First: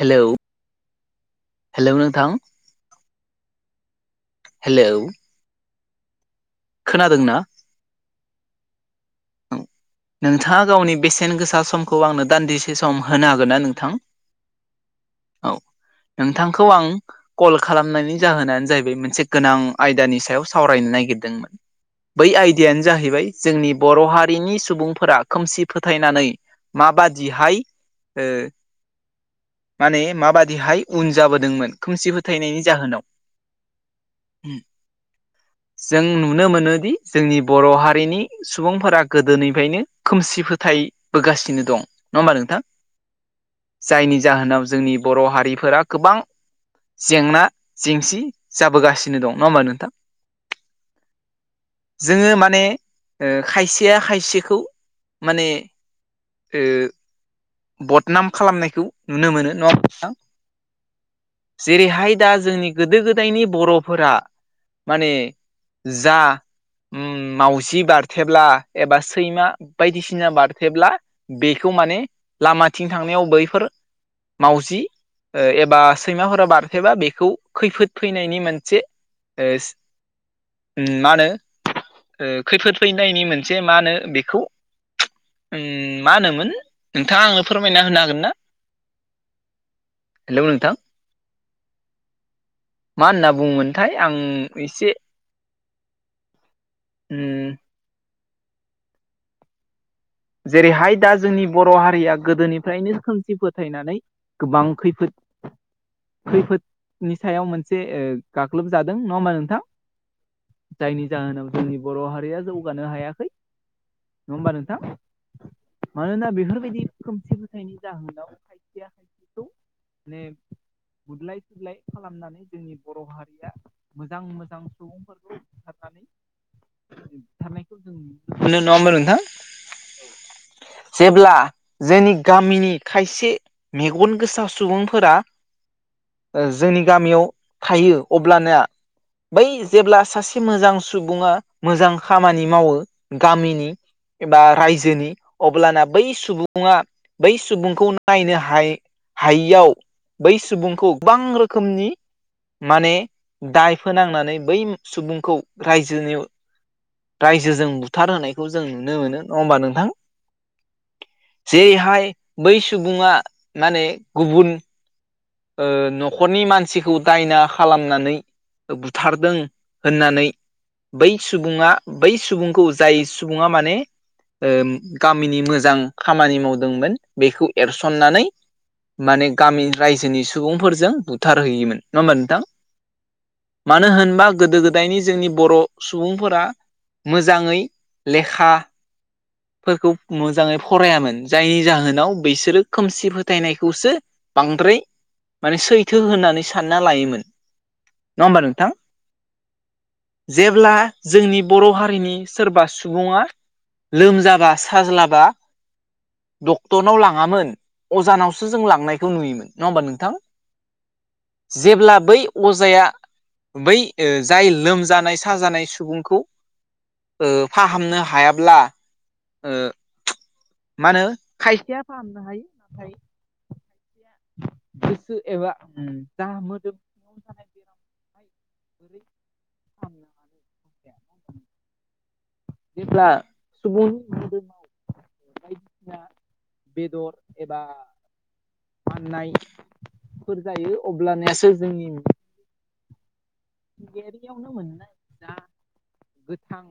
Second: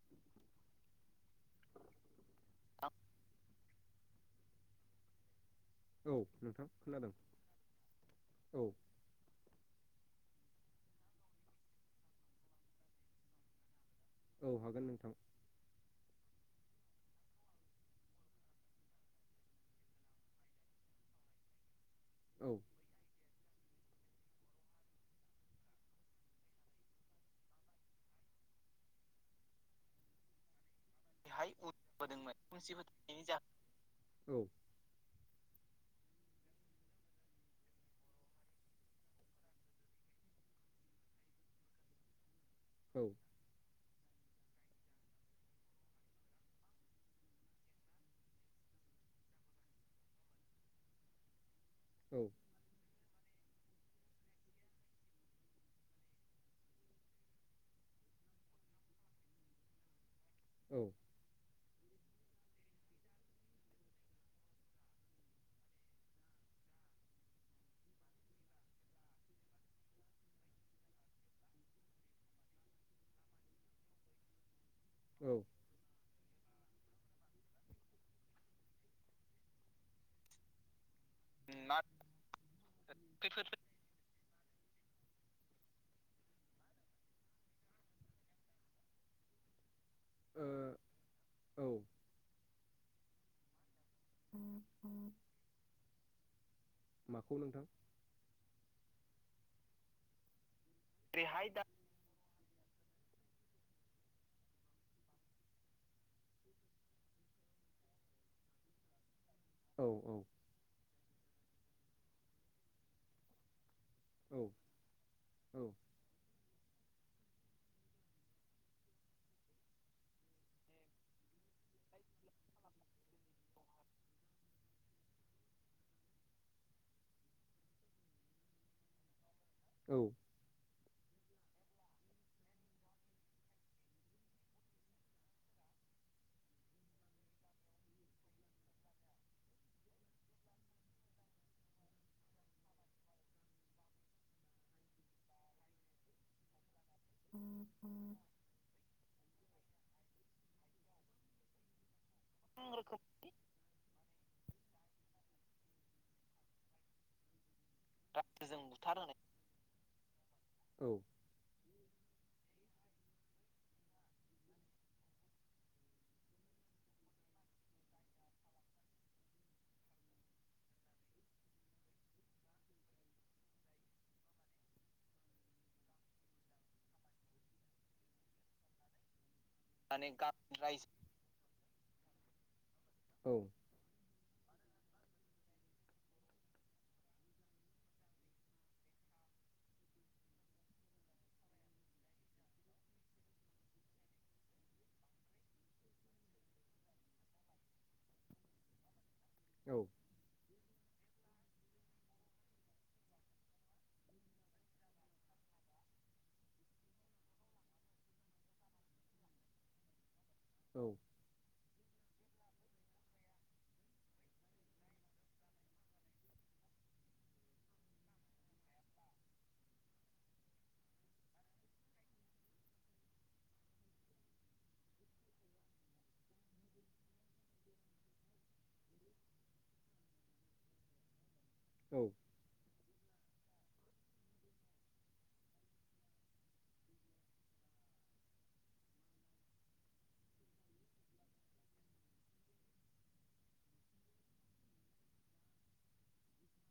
Hello hello नोंथां hello औ नोंथां खोनादों खोनादोंना औ औ नोंथाङा गावनि बेसेन गोसा समखौ आंनो दान्दिसे सम होनो हागोन ना नोंथां औ हागोन नोंथां औ नोंथांखौ आं कल खालामनायनि जाहोनानो जाहैबाय मोनसे गोनां आयदानि सायाव सावरायनो नायगिरदोंमोन बै औ आयदायानो जाहैबाय जोंनि बर' हारिनि सुबुंफोरा खोमसि फोथायनानै माबादिहाय माने माबादिहाय उन बेहाय जाबोदोंमोन खोमसि उदबोदोंमोन फोथायनायनि खोमसि जाहोनाव फोथायनायनि जाहोन उ जों नुनो मोनोदि जोंनि बर' हारिनि सुबुंफोरा गोदोनि फ्रायनो खोमसि फोथायबोगासिनो दं नङा होमबा नोंथां औ जायनि जाहोनाव जोंनि बर' हारिफोरा गोबां जेंना जेंसि जाबोगासिनो दं नङा होमबा नोंथां औ जोङो माने खायसेया खायसे खौ माने ओ बदनाम खालामनायखौ नुनो मोनो नङा होमबा नोंथां औ जेरैहाय दा जोंनि गोदो गोदायनि बर'फोरा माने जा उम मावजि बारथेब्ला एबा सैमा बायदिसिना बारथेब्ला बेखौ माने लामाथिं थांनायाव बैफोर मावजि औ ओ एबा सैमाफोरा बारथेबा बेखौ खैफोद फैनायनि मोनसे ओ उम मा होनो खैफोद फैनायनि मोनसे मा होनो बेखौ मा होनोमोन नोंथाङा आंनो फोरमायना होनो हागोन ना हेल' नोंथां औ मा होना बुङोमोनथाय आं एसे माखौ उम नोंथां जेरैहाय दा जोंनि बर' हारिया गोदोनिफ्रायनो खोमसि फोथायनानै गोबां खैफोद खैफोदनि सायाव मोनसे गाग्लोबजादों नङा होमबा नोंथां औ औ जायनि जाहोनाव जोंनि बर' हारिया जौगानो हायाखै नङा होमबा नोंथां औ मानोना बेफोरबायदि खोमसि फोथायनि जाहोनाव खायसेया खायसेखौ माने बुदलाय सुदलाय खालामनानै जोंनि बर' हारिया मोजां मोजां सुबुंफोरखौ बुथारनानै बुथारनायखौ जों नुनो मोनो नङा होनबा नोंथां औ जेब्ला जोंनि गामिनि खायसे मेगन गोसा सुबुंफोरा जोंनि गामियाव थायो अब्लाना बै जेब्ला सासे मोजां सुबुङा मोजां खामानि मावो गामिनि बा रायजोनि अब्लाना बै सुबुङा बै सुबुंखौनो नायनो हाय हायियाव बै सुबुंखौ गोबां रोखोमनि माने रोखोम दाय फोनांनानै बै सुबुंखौ रायजोनि रायजोजों बुथार होनायखौ रायजोजों जों नुनो मोनो बुथारहोनाय नङा होमबा नोंथां औ जेरैहाय बै सुबुङा माने गुबुन ओ न'खरनि मानसिखौ दायना खालामनानै बुथारदों होननानै बै सुबुङा बै सुबुंखौ जाय सुबुङा माने ओम गामिनि मोजां खामानि मावदोंमोन बेखौ एरसननानै माने गामि माने रायजोनि गामिनि रायजो सुबुंफोरजों बुथारहैयोमोन नङा होमबा नोंथां औ मानो होनबा गोदो गोदायनि जोंनि बर' सुबुंफोरा मोजाङै लेखा फोरखौ मोजाङै फरायामोन जायनि जाहोनाव बिसोरो खोमसि फोथायनायखौसो बांद्राय माने सैथो होननानै सानना लायोमोन नङा होमबा नोंथां औ जेब्ला जोंनि बर' हारिनि सोरबा सुबुङा लोमजाबा साज्लाबा डक्टरनाव लाङामोन अजानावसो जों लांनायखौ नुयोमोन नङा होनबा नोंथां औ जेब्ला बै अजाया बै जाय लोमजानाय साजानाय सुबुंखौ फाहामनो हायाब्ला ओ मा होनो खायसेया फाहामनो हायो नाथाय गोसो एबा जा मोदोम सिङाव जानाय बेरामखौहाय बोरै फाहामनो हानो [unintelligible] नङा होनबा नोंथां औ जेब्ला सुबुंनि मोदोमाव बायदिसिना बेदर एबा माननायफोर जायो अब्लनियासो जोंनि मिथिंगायारियावनो मोननाय जा गोथां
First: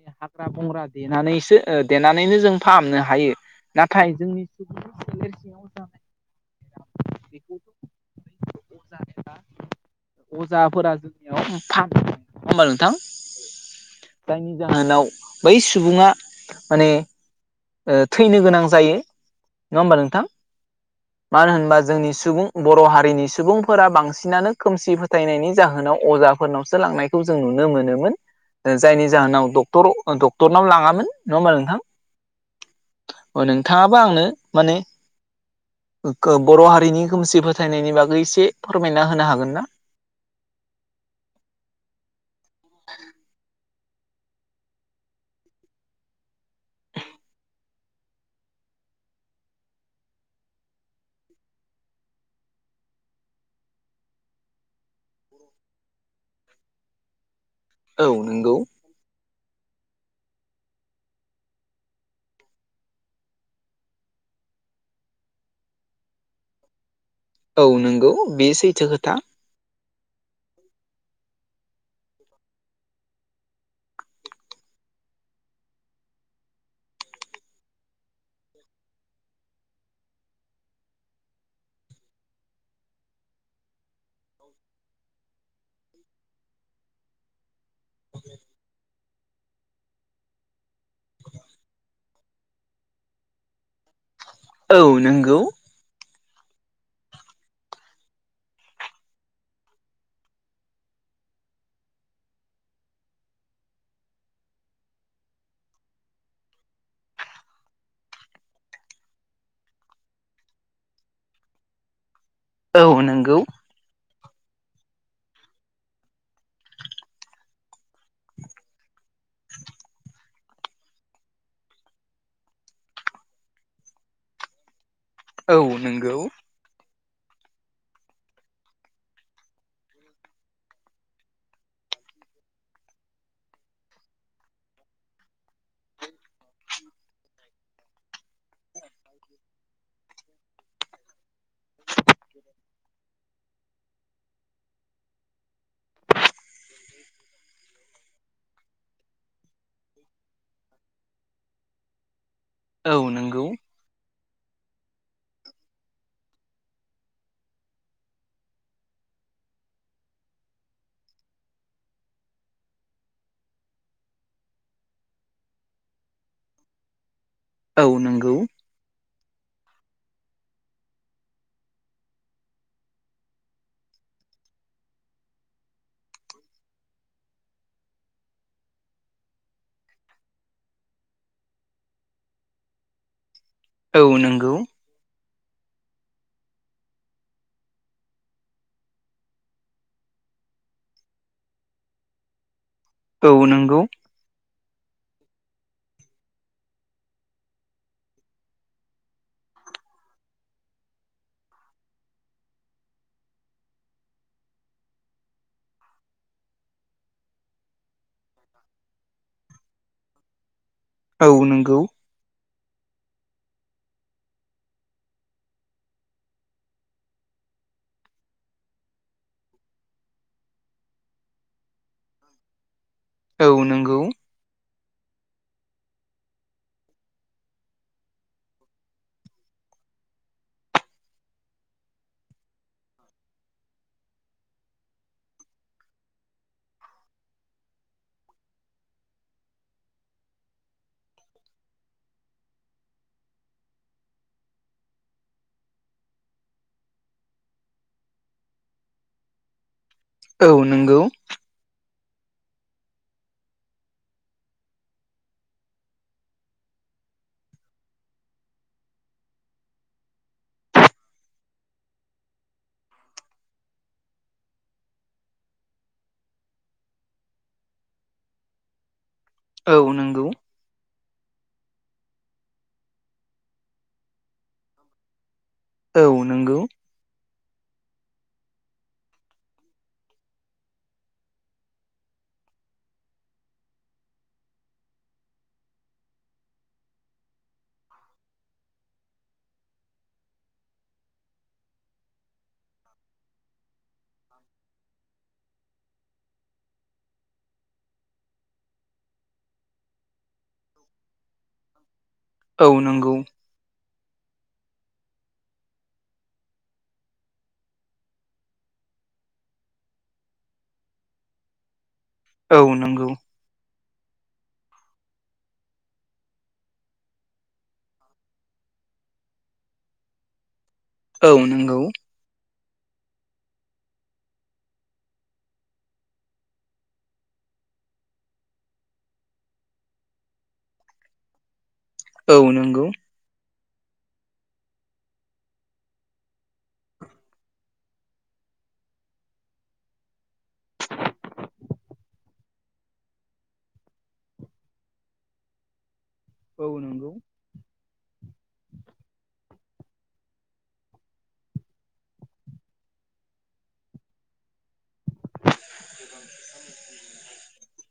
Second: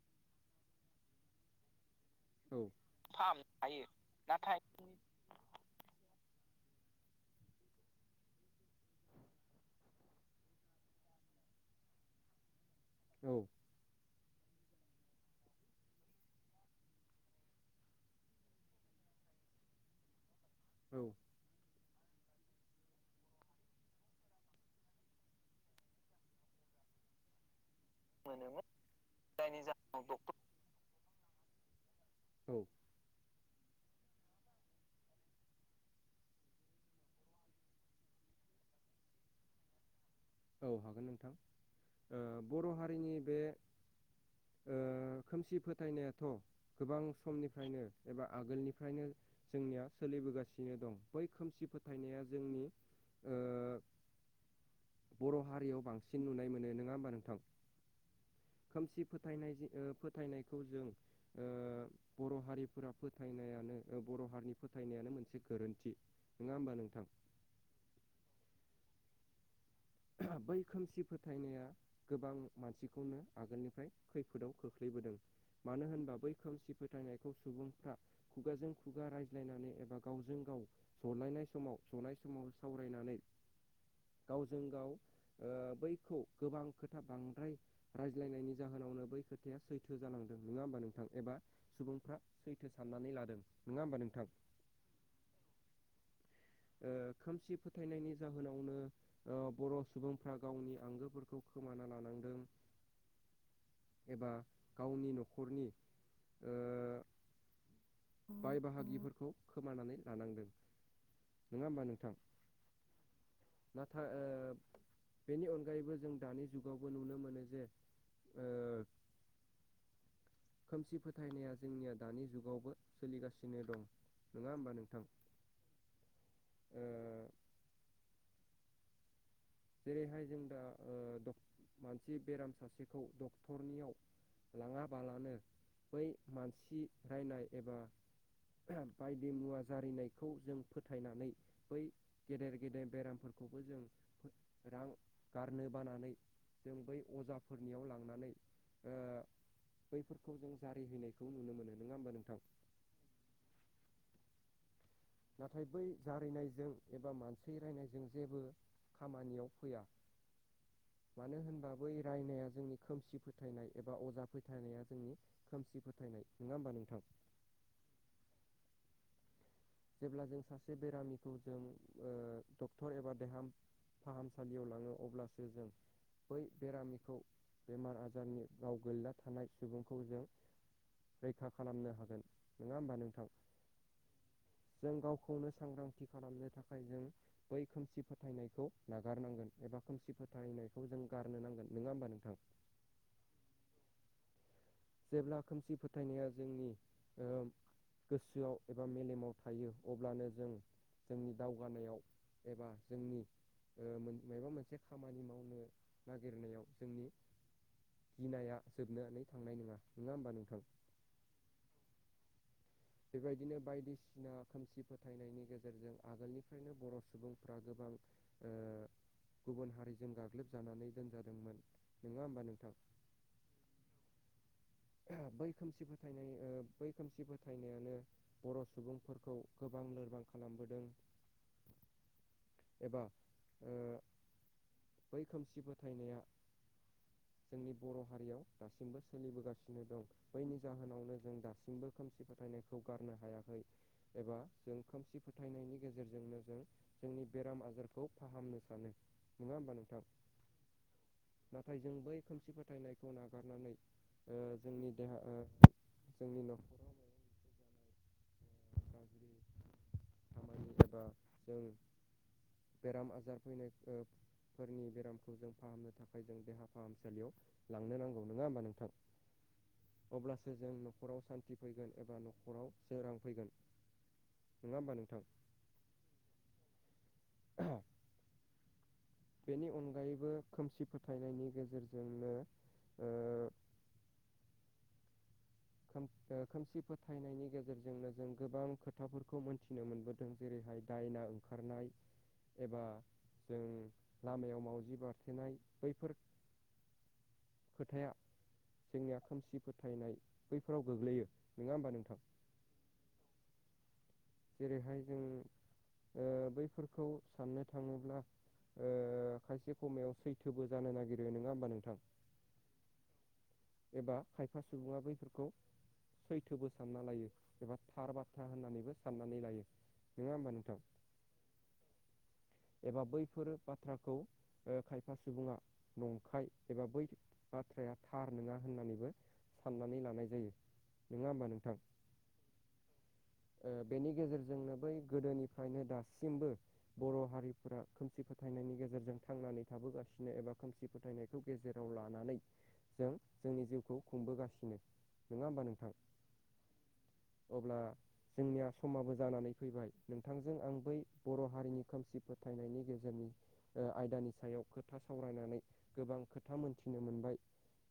बे हाग्रा बंग्रा देनानैसो देनानैनो जों औ फाहामनो हायो हायो नाथाय जोंनि नाथाय सुबुं [unintelligible] बेखौ थ' अजा बेजा अजा फोरा जोंनियाव फाहामो नंङा होनबा नोंथां औ औ जायनि जाहोनाव बै सुबुंङा माने थैनो गोनां जायो नंङा होमबा नोंथां औ मानो होनबा जोंनि सुबुं बर' हारिनि सुबुंफोरा बांसिनानो खोमसि फोथायनायनि जाहोनाव अजा फोरनावसो लांनायखौ जों नुनो मोनोमोन मोनोमोन जायनि जाहोनाव डक्टर डक्टर नाव लाङामोन नङा होनबा नोंथां औ अ नोंथाङाबा आंनो माने बर' हारिनि खोमसि फोथायनायनि बागै एसे फोरमायना होनो हागोन ना औ हागोन नोंथां बर' हारिनि बे खोमसि फोथायनायाथ' गोबां समनिफ्रायनो एबा आगोलनिफ्रायनो जोंनिया सोलिबोगासिनो दं बै खोमसि फोथायनाया जोंनि बर' हारियाव बांसिन नुनाय मोनो नङा होमबा नोंथां औ नंगौ खोमसि फोथायनाय जों फोथायनायखौ जों बर' हारिफोरा फोथायनायानो बर' हारिनि फोथायनायानो मोनसे गोरोन्थि नङा होमबा नोंथां औ नंगौ बियो सैथो खोथा बै खोमसि फोथायनाया गोबां मानसिखौनो आगोलनिफ्राय खैफोदाव खोख्लैबोदों मानो होनबा बै खोमसि फोथायनायखौ सुबुंफ्रा खुगाजों खुगा रायज्लायनानै एबा गावजों गाव जलायनाय समाव जनाय समाव सावरायनानै जों गाव बैखौ गोबां खोथा बांद्राय रायज्लायनायनि जाहोनावनो बै खोथाया सैथो जानांदों नङा होमबा नोंथां एबा सुबुंफ्रा सैथो साननानै लादों नङा होमबा नोंथां औ नंगौ खोमसि फोथायनायनि जाहोनावनो बर' सुबुंफ्रा गावनि आंगोफोरखौ खोमाना लानांदों एबा गावनि न'खरनि बाय बाहागिफोरखौ खोमानानै लानांदों नङा होमबा नोंथां औ नोंगौ नाथाय बेनि अनगायैबो जों दानि जुगावबो नुनो मोनो जे खोमसि फोथायनाया जोंनिया दानि जुगावबो सोलिगासिनो दं नङा होमबा नोंथां औ नोंगौ ओ जेरैहाय जों दा ओ मानसि बेराम सासेखौ डक्टरनियाव लाङाबालानो बै मानसि नायनाय एबा बायदि मुवा जारिनायखौ जों फोथायनानै बै गेदेर गेदेर बेरामफोरखौबो जों रां गारनो बानानै जों बै अजाफोरनियाव लांनानै ओ बैफोरखौ जों जारिहैनायखौ नुनो मोनो नङा ओमबा नोंथां औ नंगौ नाथाय बै जारिनायजों एबा मानसि रायनायजों जेबो खामानियाव फैया मानो होनबा बै रायनाया जोंनि खोमसि फोथायनाय एबा अजा फोथायनाया जोंनि खोमसि फोथायनाय नङा ओमबा नोंथां औ नंगौ जेब्ला जों सासे बेरामिखौ जों डक्टर एबा देहाम फाहामसालियाव लाङो अब्लासो जों बै बेरामिखौ बेमार आजारनि गाव गोलैना थानाय सुबुंखौ जों रैखा खालामनो हागोन नङा ओमबा नोंथां? औ नंगौ। जों गावखौनो सांग्रांथि खालामनो थाखाय जों। बै खोमसि फोथायनायखौ नागारनांगोन एबा खोमसि फोथायनायखौ जों गारनो नांगोन नङा ओमबा नोंथां? औ नंगौ जेब्ला खोमसि फोथायनाया जोंनि ओ गोसोआव एबा मेलेमाव थायो अब्लानो जों जोंनि दावगानायाव एबा जोंनि ओ माबा मोनसे खामानि मावनो नागिरनायाव जोंनि गिनाया जोबनानै थांनाय नङा नङा ओमबा नोंथां औ नंगौ बेबायदिनो बायदिसि ना खोमसि फोथायनायनि गेजेरजों आगोलनिफ्रायनो बर' सुबुंफ्रा गोबां‌। ओ गुबुन हारिजों गाग्लोबजानानै दोनजादोंमोन नङा ओमबा नोंथां? औ नंगौ बै खोमसि फोथायनाय बै खोमसि फोथायनायानो बर' सुबुंफोरखौ गोबां लोरबां खालामबोदों एबा ओ बै खोमसि फोथायनाया जोंनि बर' हारियाव दासिमबो सोलिबोगासिनो दं। बजायनि जाहोनावनो जों दासिमबो खोमसि फोथायनायखौ गारनो हायाखै। एबा जों खोमसि फोथायनायनि गेजेरजोंनो जों जोंनि बेराम आजारखौ फाहामनो सानो नङा ओमबा नोंथां? औ नंगौ। नाथाय जों बै खोमसि फोथायनायखौ नागारनानै ओ जोंनि देहा जोंनि ओ न' गाज्रि खामानि एबा जोङो [inaudible] बेराम आजार फैनायफोरखो फोरनि बेरामखौ जों फाहामनो थाखाय जों देहा फाहामसालियाव लांनो नांगौ नङा ओमबा नोंथां? औ नंगौ। अब्लासो जों नखराव सान्ति फैगोन एबा नखराव सोरां फैगोन नङा ओमबा नोंथां? औ नंगौ। बेनि अनगायैबो खोमसि फोथायनायनि गेजेरजोंनो ओम खोमसि फोथायनायनि गेजेरजोंनो जों गोबां खोथाफोरखौ मोनथिनो मोनबोदों हादों जेरैहाय दायना ओंखारनाय एबा जों लामायाव मावजि बारथेनाय बैफोर खोथाया जोंनिया खोमसि फोथायनाय बैफोराव गोग्लैयो नङा होमबा नोंथां। औ नंगौ। जेरैहाय जों बैफोरखौ साननो थाङोब्ला। खायसे समायाव सैथोबो जानो नागिरो नङा होमबा नोंथां। औ नंगौ। एबा खायफा सुबुङा बैफोरखौ सैथोबो सानना लायो एबा थार बाथ्रा होननानैबो। साननानै लायो नङा होमबा नोंथां। औ नंगौ। एबा बैफोरो बाथ्राखौ खायफा सुबुङा नंखाय एबा बै बाथ्राया थार नङा होननानैबो। साननानै लानाय जायो नङा होमबा नोंथां औ नंगौ ओ बेनि गेजेरजोंनो बै गोदोनिफ्रायनो दासिमबो बर' हारिफोरा खोमसि फोथायनायनि गेजेरजों थांनानै थाबोगासिनो एबा खोमसि फोथायनायखौ गेजेराव लानानै जों जोंनि जिउखौ खुंबोगासिनो नङा होमबा नोंथां औ नोंथां अब्ला जोंनिया समाबो जानानै फैबाय नोंथांजों आं बै बर' हारिनि खोमसि फोथायनायनि गेजेरनि। आयदानि सायाव खोथा सावरायनानै गोबां खोथा मोनथिनो मोनबाय।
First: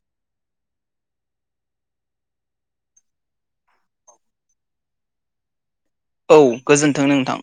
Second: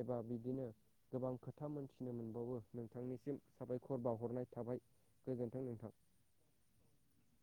एबा बिदिनो गोबां खोथा मोनथिनो मोनबावो नोंथांनिसिम साबायखर बावहरनाय थाबाय। गोजोन्थों नोंथां। औ गोजोन्थों नोंथां।